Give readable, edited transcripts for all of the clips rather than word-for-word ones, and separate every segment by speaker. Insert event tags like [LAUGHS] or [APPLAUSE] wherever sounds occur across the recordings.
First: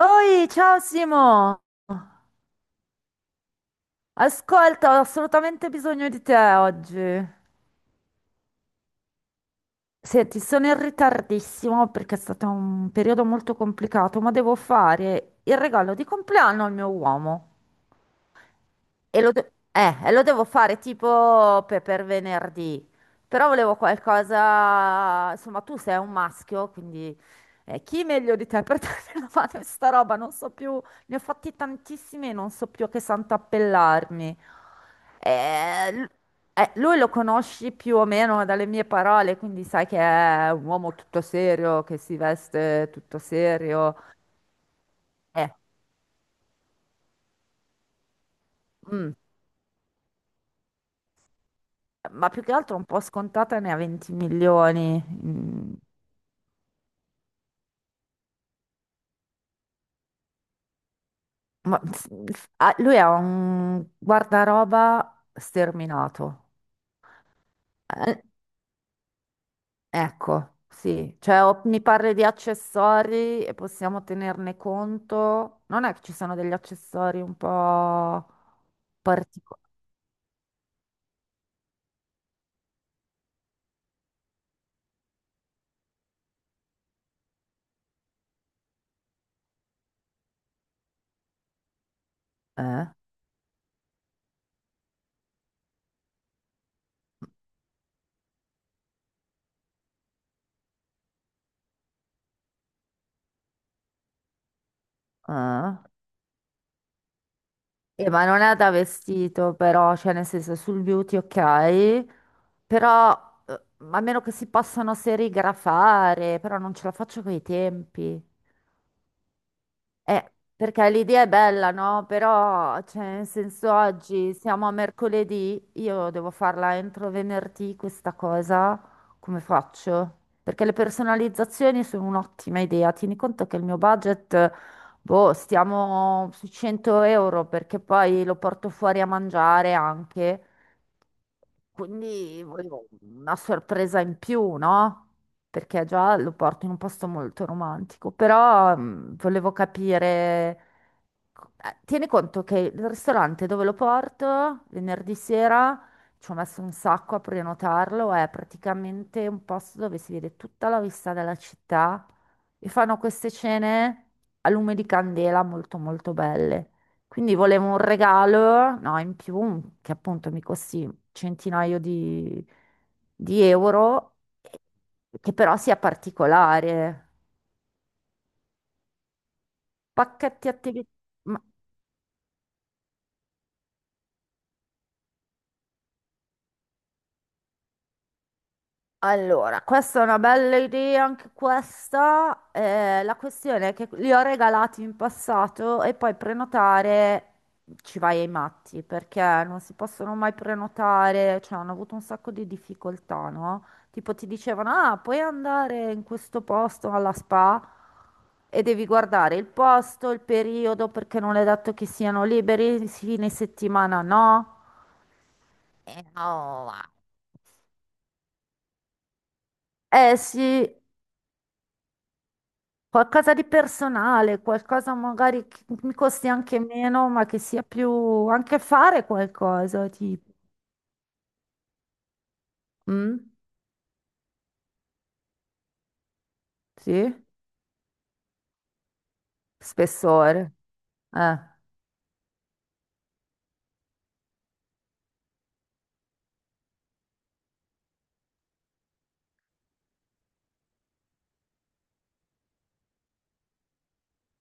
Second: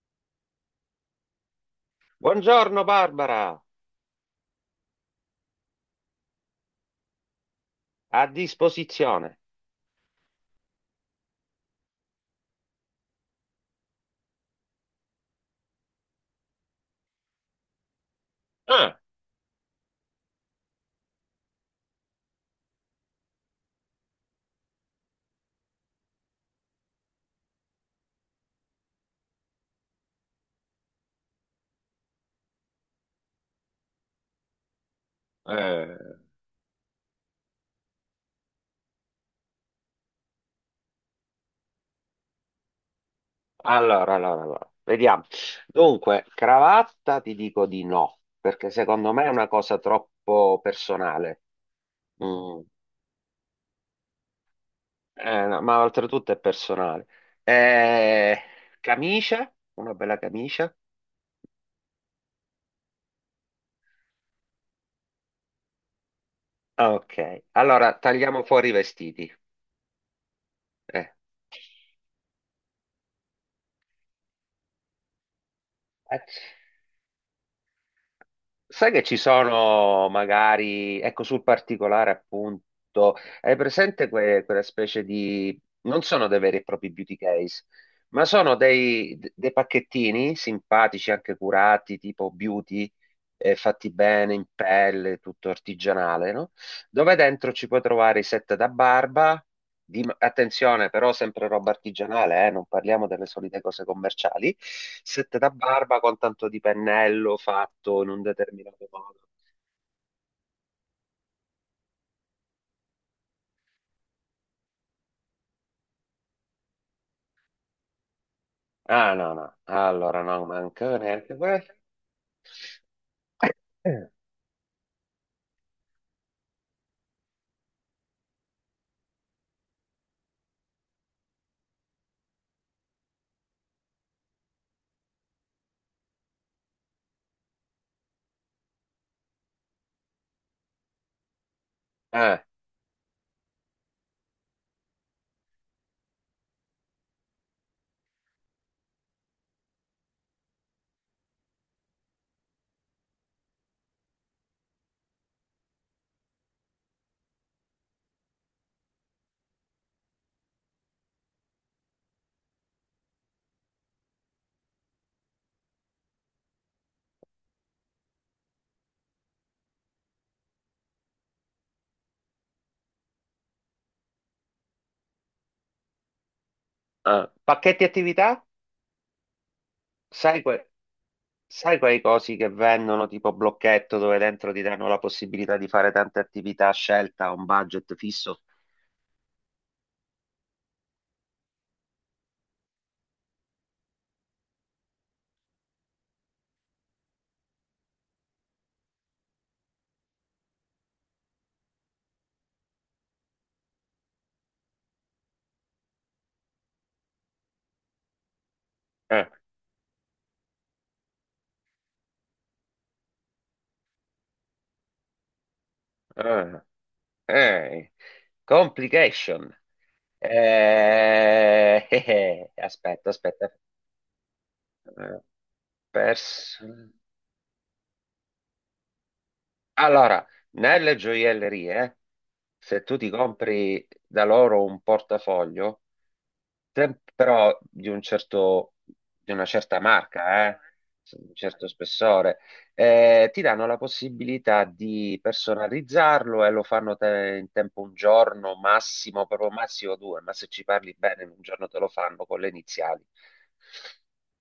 Speaker 1: Oi, ciao Simo!
Speaker 2: Buongiorno Barbara,
Speaker 1: Ascolta, ho assolutamente bisogno di te oggi.
Speaker 2: a disposizione.
Speaker 1: Senti, sono in ritardissimo perché è stato un periodo molto complicato, ma devo fare il regalo di compleanno al mio uomo.
Speaker 2: Ah,
Speaker 1: E lo devo fare tipo per venerdì. Però volevo qualcosa. Insomma, tu sei un maschio, quindi chi meglio di te per [LAUGHS] darmi una mano in sta roba? Non so più, ne ho fatti tantissimi e non so più a che santo appellarmi. Eh, l-
Speaker 2: eh,
Speaker 1: Lui lo conosci più o meno dalle mie parole, quindi sai che è un uomo tutto serio, che si veste tutto serio.
Speaker 2: allora, vediamo.
Speaker 1: Eh,
Speaker 2: Dunque, cravatta ti dico di no, perché secondo
Speaker 1: mm.
Speaker 2: me è una cosa troppo personale.
Speaker 1: Ma più che
Speaker 2: Mm,
Speaker 1: altro un po' scontata, ne ha 20 milioni.
Speaker 2: no,
Speaker 1: Mm,
Speaker 2: ma oltretutto è personale. Eh, Camicia, una bella camicia.
Speaker 1: ma- ah, lui ha un guardaroba sterminato.
Speaker 2: Ok, allora
Speaker 1: Eh,
Speaker 2: tagliamo fuori i vestiti.
Speaker 1: ecco,
Speaker 2: Eh.
Speaker 1: sì, cioè, o mi parli di accessori e possiamo tenerne conto. Non è che ci
Speaker 2: Eh.
Speaker 1: sono degli accessori un po'
Speaker 2: Sai che ci
Speaker 1: particolari?
Speaker 2: sono magari, ecco sul particolare appunto, hai presente quella specie di, non sono dei veri e propri beauty case, ma sono dei pacchettini simpatici, anche curati, tipo
Speaker 1: Eh?
Speaker 2: beauty, fatti bene in pelle, tutto artigianale, no? Dove dentro ci puoi trovare i set da barba. Attenzione, però, sempre roba artigianale, non parliamo delle solite cose commerciali. Set da
Speaker 1: Eh?
Speaker 2: barba con tanto di pennello fatto in un
Speaker 1: Ma non è da
Speaker 2: determinato modo.
Speaker 1: vestito, però, cioè nel senso sul beauty ok, però eh, a meno che si possano serigrafare, però non ce la faccio coi tempi.
Speaker 2: Ah, no, no, allora no,
Speaker 1: Perché
Speaker 2: manca
Speaker 1: l'idea è
Speaker 2: neanche
Speaker 1: bella,
Speaker 2: questo.
Speaker 1: no? Però, cioè, nel senso,
Speaker 2: Eh.
Speaker 1: oggi siamo a mercoledì, io devo farla entro venerdì questa cosa, come faccio? Perché le personalizzazioni sono un'ottima idea. Tieni conto che il mio budget, boh, stiamo sui 100 euro, perché poi lo porto fuori a mangiare anche.
Speaker 2: Eh,
Speaker 1: Quindi volevo una sorpresa in più, no? Perché già lo porto in un posto molto romantico, però volevo capire... Tieni conto che il ristorante dove lo porto venerdì sera, ci ho messo un sacco a prenotarlo, è praticamente un posto dove si vede tutta la vista della città e fanno queste cene a lume di candela molto molto belle. Quindi volevo un regalo, no, in più, che appunto mi costi centinaio di euro, che però sia particolare.
Speaker 2: Pacchetti attività? Sai,
Speaker 1: Pacchetti
Speaker 2: que-
Speaker 1: attività.
Speaker 2: Sai quei cosi che vendono tipo blocchetto dove dentro ti danno la possibilità di fare tante attività a scelta a un budget fisso?
Speaker 1: Allora, questa è una bella idea, anche questa. La questione è che li ho regalati in passato e poi prenotare, ci vai ai matti perché non si possono mai prenotare, cioè hanno avuto un sacco di difficoltà, no? Tipo ti dicevano, ah, puoi andare in questo posto alla spa e devi
Speaker 2: Eh,
Speaker 1: guardare il posto, il periodo, perché non è detto che siano liberi, fine settimana no.
Speaker 2: eh,
Speaker 1: No. Va.
Speaker 2: Eh, complication.
Speaker 1: Eh sì.
Speaker 2: [LAUGHS] Aspetta,
Speaker 1: Qualcosa di
Speaker 2: aspetta.
Speaker 1: personale, qualcosa
Speaker 2: Eh,
Speaker 1: magari che mi costi
Speaker 2: pers-
Speaker 1: anche meno, ma che sia più, anche fare qualcosa,
Speaker 2: Allora,
Speaker 1: tipo.
Speaker 2: nelle gioiellerie, se tu ti
Speaker 1: Mm?
Speaker 2: compri da loro un portafoglio, sempre
Speaker 1: Sì?
Speaker 2: però di una certa marca,
Speaker 1: Spessore.
Speaker 2: di un
Speaker 1: Eh.
Speaker 2: certo spessore, ti danno la possibilità di personalizzarlo e lo fanno in tempo un giorno, massimo, proprio massimo due, ma se ci parli bene in un giorno te lo fanno con le iniziali.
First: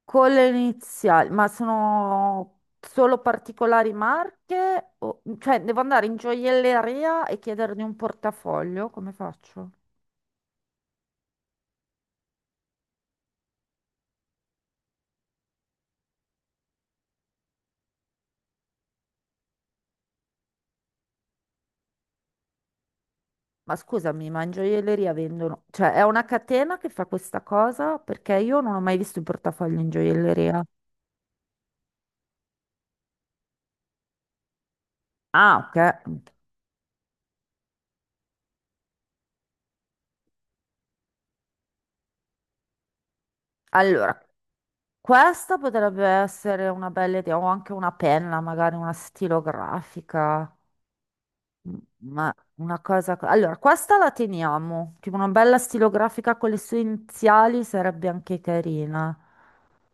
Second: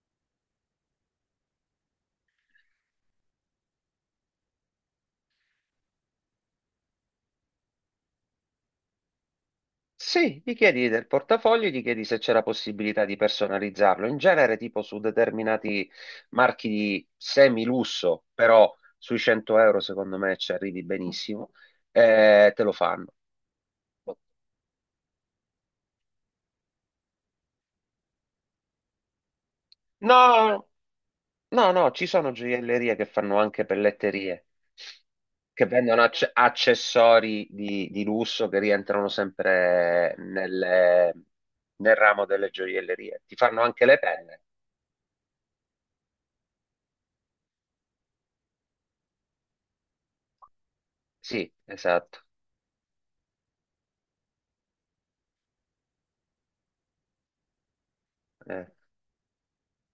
Speaker 1: Con le iniziali, ma sono solo particolari marche? O... cioè, devo andare in gioielleria e chiedergli un portafoglio? Come faccio?
Speaker 2: Sì, gli chiedi del portafoglio, gli chiedi se c'è la possibilità di personalizzarlo. In genere, tipo su determinati marchi di semi-lusso, però sui 100 euro secondo me ci arrivi benissimo, te lo fanno.
Speaker 1: Ma scusami, ma in gioielleria vendono... cioè, è una catena che fa questa cosa? Perché io non ho mai visto il portafoglio in gioielleria.
Speaker 2: No, no, no, ci sono gioiellerie che fanno anche pelletterie,
Speaker 1: Ah,
Speaker 2: che vendono
Speaker 1: ok.
Speaker 2: accessori di lusso che rientrano sempre nel ramo delle gioiellerie. Ti fanno anche le
Speaker 1: Allora,
Speaker 2: penne.
Speaker 1: questa potrebbe essere una bella idea, o anche una penna, magari una stilografica,
Speaker 2: Sì,
Speaker 1: m-
Speaker 2: esatto.
Speaker 1: ma una cosa... Allora, questa la teniamo, tipo una bella stilografica con le sue iniziali sarebbe anche
Speaker 2: eh.
Speaker 1: carina.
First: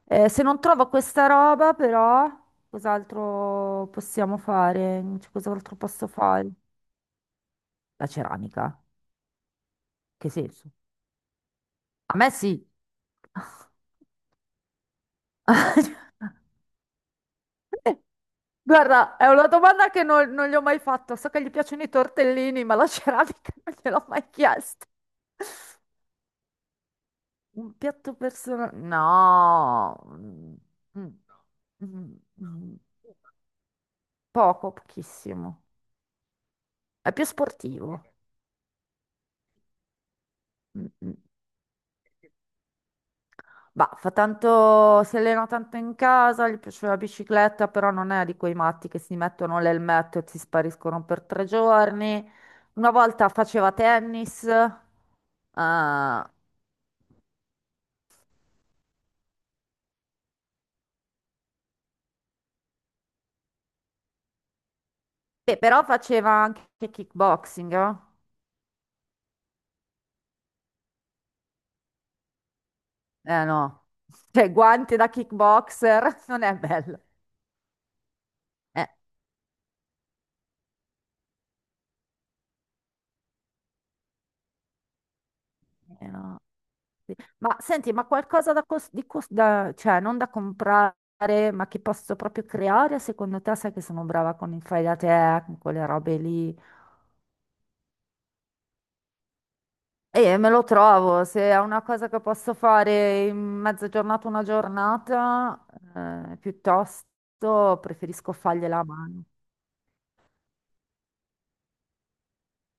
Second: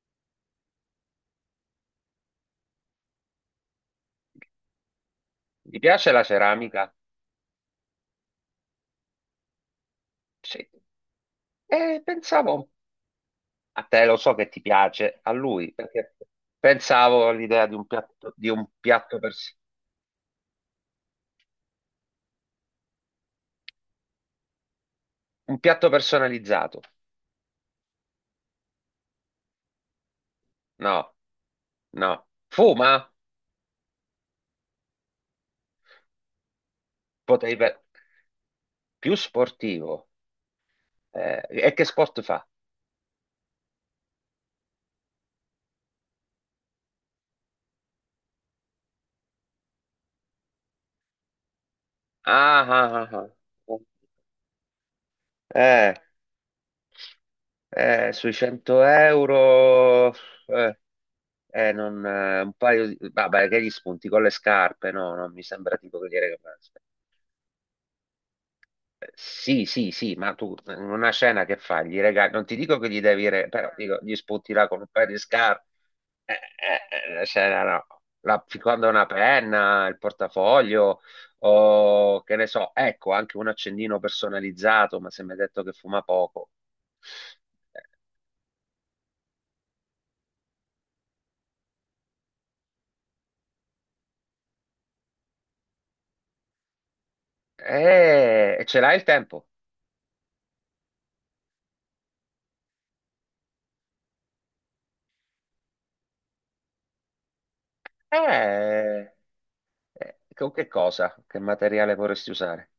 Speaker 1: Se non trovo questa roba, però, cos'altro possiamo fare? Cioè, cos'altro
Speaker 2: Ti
Speaker 1: posso
Speaker 2: piace la
Speaker 1: fare?
Speaker 2: ceramica?
Speaker 1: La ceramica, che
Speaker 2: Sì.
Speaker 1: senso?
Speaker 2: E
Speaker 1: A me
Speaker 2: pensavo
Speaker 1: sì.
Speaker 2: a te, lo so che ti piace, a lui, perché pensavo all'idea
Speaker 1: [LAUGHS]
Speaker 2: di un
Speaker 1: Guarda,
Speaker 2: piatto,
Speaker 1: è una
Speaker 2: pers-
Speaker 1: domanda che non gli ho mai fatto. So che gli piacciono i tortellini, ma la ceramica [LAUGHS] non gliel'ho mai chiesto.
Speaker 2: un piatto personalizzato.
Speaker 1: Un piatto personale? No. Mm, mm,
Speaker 2: No,
Speaker 1: mm,
Speaker 2: no.
Speaker 1: mm.
Speaker 2: Fuma?
Speaker 1: Poco, pochissimo. È più
Speaker 2: Potevi pe-
Speaker 1: sportivo.
Speaker 2: Più sportivo.
Speaker 1: Mm, mm.
Speaker 2: E che sport fa?
Speaker 1: Bah, fa tanto, si allena tanto in casa, gli piace la bicicletta, però non è di quei matti che si mettono l'elmetto e si spariscono per tre giorni.
Speaker 2: Ah,
Speaker 1: Una
Speaker 2: ah, ah,
Speaker 1: volta
Speaker 2: ah.
Speaker 1: faceva tennis.
Speaker 2: Eh,
Speaker 1: Eh.
Speaker 2: Sui 100 euro, eh, non, un paio di... Vabbè, che gli spunti con le scarpe? No, non mi
Speaker 1: Beh,
Speaker 2: sembra
Speaker 1: però
Speaker 2: tipo che dire
Speaker 1: faceva
Speaker 2: che...
Speaker 1: anche kickboxing, no?
Speaker 2: Sì, sì, sì, ma tu in una scena che fai? Gli regali, non ti dico che gli devi,
Speaker 1: Eh
Speaker 2: però
Speaker 1: no,
Speaker 2: dico, gli
Speaker 1: cioè
Speaker 2: sputi là con un
Speaker 1: guanti
Speaker 2: paio
Speaker 1: da
Speaker 2: di scarpe,
Speaker 1: kickboxer [LAUGHS] non è bello.
Speaker 2: la scena no, la,
Speaker 1: Eh,
Speaker 2: quando una penna, il portafoglio, o che ne so, ecco, anche un accendino personalizzato, ma se mi hai detto che fuma
Speaker 1: no.
Speaker 2: poco,
Speaker 1: Sì. Ma senti, ma qualcosa da, cos- di cos- da- cioè non da comprare, ma che posso proprio creare? Secondo te, sai che sono brava con il fai da te, con quelle robe lì?
Speaker 2: e ce l'hai il tempo?
Speaker 1: E me lo trovo, se è una cosa che posso fare in mezza giornata, una giornata, piuttosto preferisco fargliela a
Speaker 2: Eh,
Speaker 1: mano.
Speaker 2: con che cosa? Che materiale vorresti usare?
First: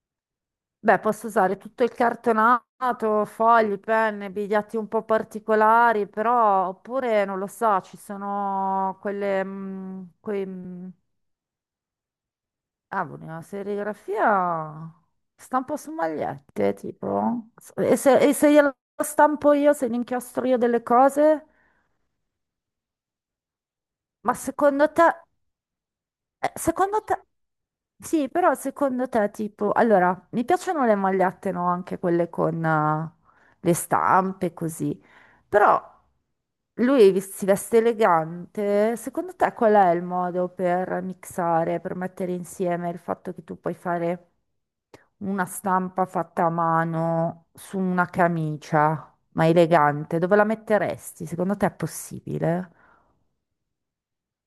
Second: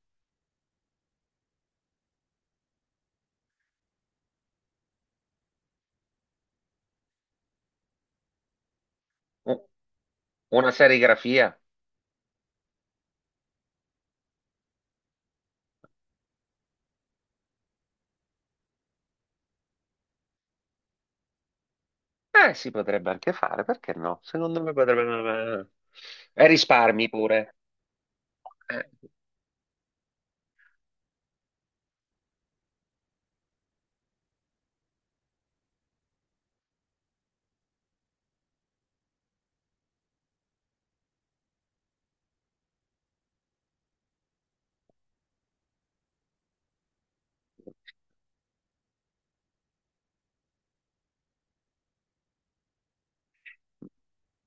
Speaker 1: Beh, posso usare tutto il cartonato, fogli, penne, biglietti un po' particolari, però oppure non lo so, ci sono quelle,
Speaker 2: U-
Speaker 1: mm, quei,
Speaker 2: Una
Speaker 1: mm,
Speaker 2: serigrafia?
Speaker 1: ah, una serigrafia, stampo su magliette, tipo. E se glielo stampo io, se ne inchiostro io delle cose?
Speaker 2: Si potrebbe anche fare, perché no?
Speaker 1: Ma
Speaker 2: Secondo me
Speaker 1: secondo te...
Speaker 2: potrebbe... E
Speaker 1: Secondo
Speaker 2: risparmi
Speaker 1: te,
Speaker 2: pure.
Speaker 1: sì, però
Speaker 2: Eh,
Speaker 1: secondo te, tipo, allora, mi piacciono le magliette, no? Anche quelle con le stampe, così. Però lui si veste elegante. Secondo te qual è il modo per mixare, per mettere insieme il fatto che tu puoi fare una stampa fatta a mano su una camicia, ma elegante? Dove la metteresti? Secondo te è possibile?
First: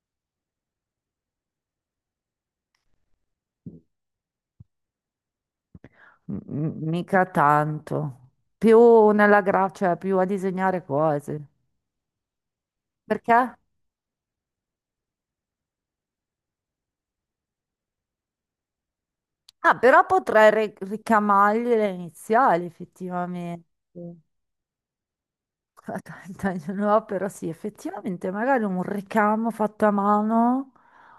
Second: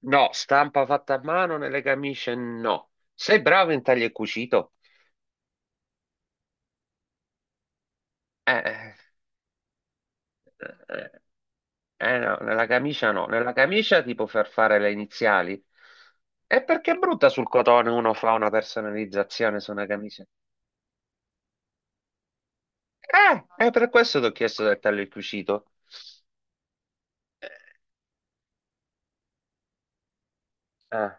Speaker 2: no, stampa fatta a mano nelle camicie, no. Sei bravo in taglio e cucito?
Speaker 1: Mica tanto.
Speaker 2: Eh, eh,
Speaker 1: Più nella cioè più a disegnare
Speaker 2: eh,
Speaker 1: cose.
Speaker 2: no, nella camicia no. Nella
Speaker 1: Perché?
Speaker 2: camicia ti può far fare le iniziali. E perché è brutta sul cotone uno fa una personalizzazione su
Speaker 1: Ah,
Speaker 2: una
Speaker 1: però
Speaker 2: camicia?
Speaker 1: potrei ricamargli le iniziali,
Speaker 2: Eh,
Speaker 1: effettivamente.
Speaker 2: è per questo ti ho chiesto del taglio e cucito.
Speaker 1: [LAUGHS] Dai, no, però
Speaker 2: Eh,
Speaker 1: sì, effettivamente magari un ricamo fatto a mano
Speaker 2: eh.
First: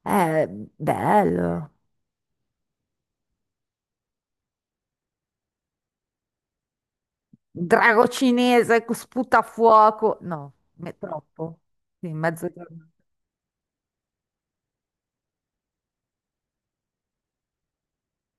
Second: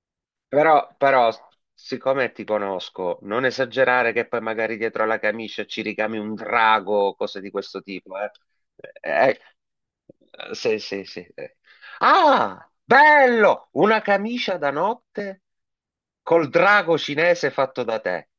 Speaker 1: è
Speaker 2: Però,
Speaker 1: bello.
Speaker 2: siccome ti conosco, non esagerare che poi magari dietro alla camicia ci ricami un drago, cose di questo
Speaker 1: Drago
Speaker 2: tipo.
Speaker 1: cinese che
Speaker 2: Eh,
Speaker 1: sputa fuoco.
Speaker 2: eh,
Speaker 1: No,
Speaker 2: sì,
Speaker 1: è
Speaker 2: sì, sì.
Speaker 1: troppo. Sì, mezzo
Speaker 2: Ah,
Speaker 1: giorno.
Speaker 2: bello! Una camicia da notte col drago cinese fatto da te.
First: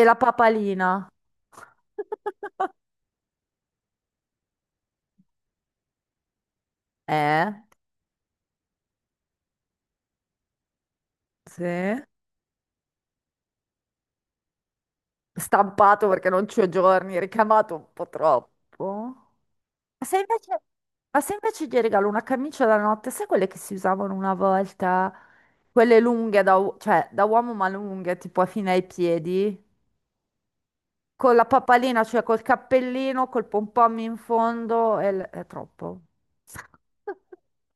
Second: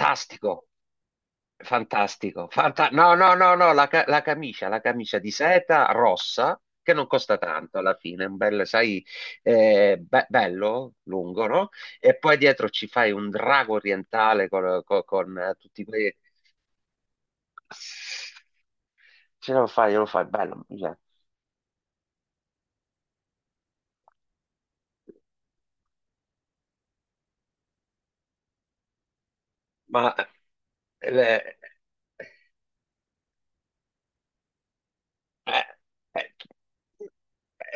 Speaker 1: E la papalina?
Speaker 2: Fantastico.
Speaker 1: [LAUGHS]
Speaker 2: No, no, no, no, la camicia di seta rossa che non costa
Speaker 1: Eh?
Speaker 2: tanto alla fine, un bel, sai, bello, lungo,
Speaker 1: Sì.
Speaker 2: no? E poi dietro ci fai un drago orientale con, tutti
Speaker 1: Stampato
Speaker 2: quei...
Speaker 1: perché non ci ho giorni, ricamato un po' troppo.
Speaker 2: Ce
Speaker 1: Ma
Speaker 2: lo
Speaker 1: se
Speaker 2: fai, bello.
Speaker 1: invece,
Speaker 2: Mi piace.
Speaker 1: ma se invece gli regalo una camicia da notte, sai quelle che si usavano una volta? Quelle lunghe, cioè da uomo ma lunghe, tipo fino ai piedi,
Speaker 2: Ma,
Speaker 1: con la
Speaker 2: eh,
Speaker 1: papalina, cioè col cappellino, col pompom in fondo, è
Speaker 2: Eh,
Speaker 1: troppo.
Speaker 2: eh,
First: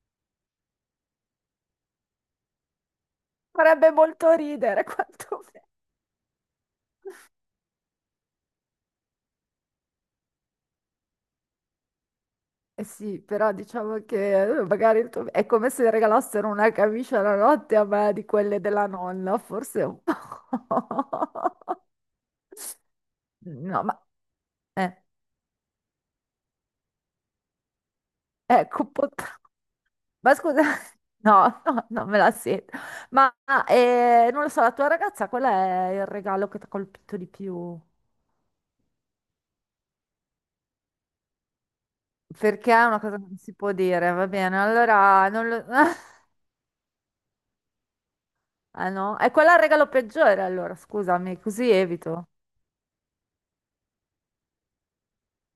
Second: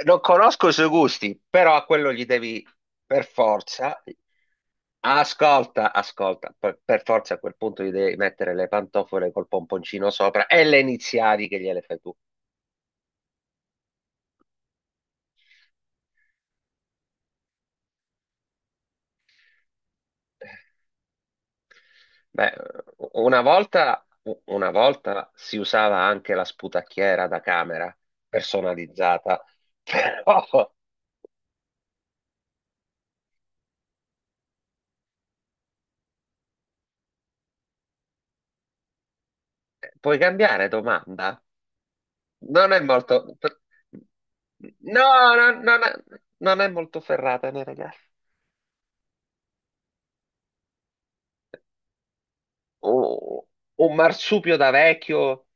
Speaker 2: non conosco i suoi gusti, però a quello gli devi per
Speaker 1: Farebbe
Speaker 2: forza.
Speaker 1: molto ridere [LAUGHS] quanto...
Speaker 2: Ascolta, ascolta, per forza a quel punto gli devi mettere le pantofole col pomponcino sopra e le iniziali che gliele fai tu.
Speaker 1: Eh sì, però diciamo che magari è come se regalassero una camicia la notte a me di quelle della nonna, forse un po'. [LAUGHS]
Speaker 2: Beh, una
Speaker 1: No, ma
Speaker 2: volta, una
Speaker 1: eh,
Speaker 2: volta si usava anche la sputacchiera da camera
Speaker 1: ecco, un po'
Speaker 2: personalizzata, [LAUGHS]
Speaker 1: ma
Speaker 2: però
Speaker 1: scusa, [LAUGHS] no, no, non me la sento. Ma non lo so, la tua ragazza, qual è il regalo che ti ha colpito di più?
Speaker 2: puoi cambiare domanda? Non
Speaker 1: Perché
Speaker 2: è
Speaker 1: è una cosa che
Speaker 2: molto,
Speaker 1: non si può dire, va bene,
Speaker 2: no,
Speaker 1: allora non
Speaker 2: no,
Speaker 1: lo...
Speaker 2: non è,
Speaker 1: [LAUGHS]
Speaker 2: non è molto ferrata, né, ragazzi.
Speaker 1: Ah no, è quello il regalo peggiore allora, scusami, così evito.
Speaker 2: O- Un marsupio da vecchio,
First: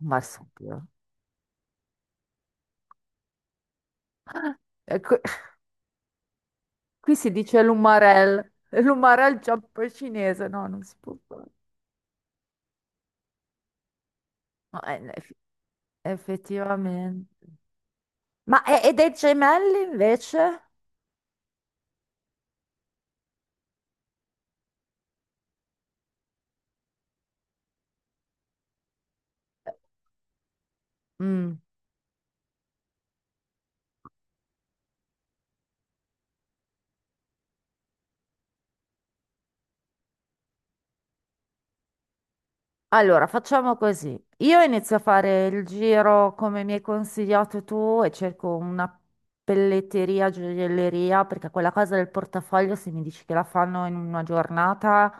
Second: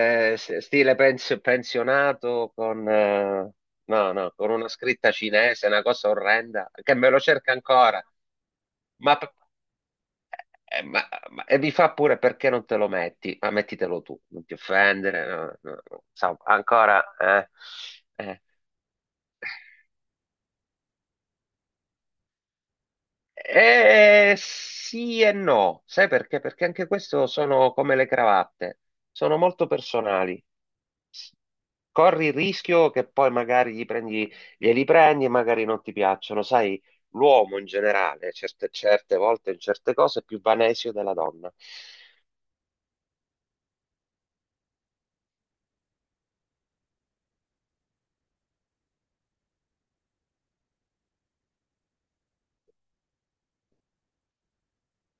Speaker 1: Ma
Speaker 2: s-
Speaker 1: subito.
Speaker 2: stile pensionato, con, no, no, con una scritta cinese, una cosa orrenda, che me
Speaker 1: Qui
Speaker 2: lo
Speaker 1: si
Speaker 2: cerca
Speaker 1: dice
Speaker 2: ancora.
Speaker 1: l'umarel,
Speaker 2: Ma, p-
Speaker 1: l'umarel giappo cinese, no,
Speaker 2: eh,
Speaker 1: non si
Speaker 2: ma-
Speaker 1: può
Speaker 2: ma-
Speaker 1: fare.
Speaker 2: e mi fa pure perché non te lo metti? Ma mettitelo tu, non ti
Speaker 1: No,
Speaker 2: offendere. No, no, no. No." Insomma, ancora.
Speaker 1: effettivamente.
Speaker 2: Eh.
Speaker 1: Ma e dei gemelli invece?
Speaker 2: Eh. sì e no, sai perché? Perché anche questo sono come le cravatte, sono molto personali. S-
Speaker 1: Mm.
Speaker 2: Corri il rischio che poi magari glieli prendi e magari non ti piacciono. Sai, l'uomo in generale, certe volte in certe cose, è più vanesio della donna.
Speaker 1: Allora, facciamo così. Io inizio a fare il giro come mi hai consigliato tu e cerco una pelletteria, gioielleria, perché quella cosa del portafoglio, se mi dici che la fanno in una giornata,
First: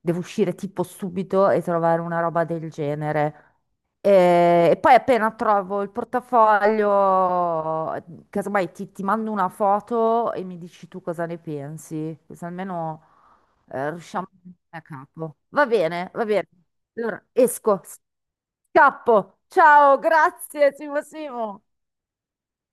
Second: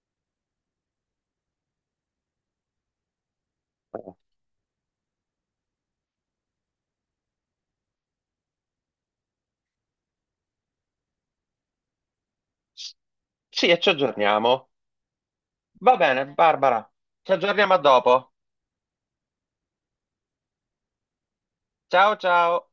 Speaker 1: devo uscire tipo subito e trovare una roba del genere.
Speaker 2: Eh,
Speaker 1: E poi appena trovo il portafoglio, casomai ti mando una foto e mi dici tu cosa ne pensi, così
Speaker 2: s-
Speaker 1: almeno
Speaker 2: Sì, e ci
Speaker 1: riusciamo
Speaker 2: aggiorniamo.
Speaker 1: a capo. Va
Speaker 2: Va
Speaker 1: bene,
Speaker 2: bene,
Speaker 1: va bene.
Speaker 2: Barbara,
Speaker 1: Allora,
Speaker 2: ci aggiorniamo a
Speaker 1: esco,
Speaker 2: dopo.
Speaker 1: scappo. Ciao, grazie, Simo Simo.
Speaker 2: Ciao ciao.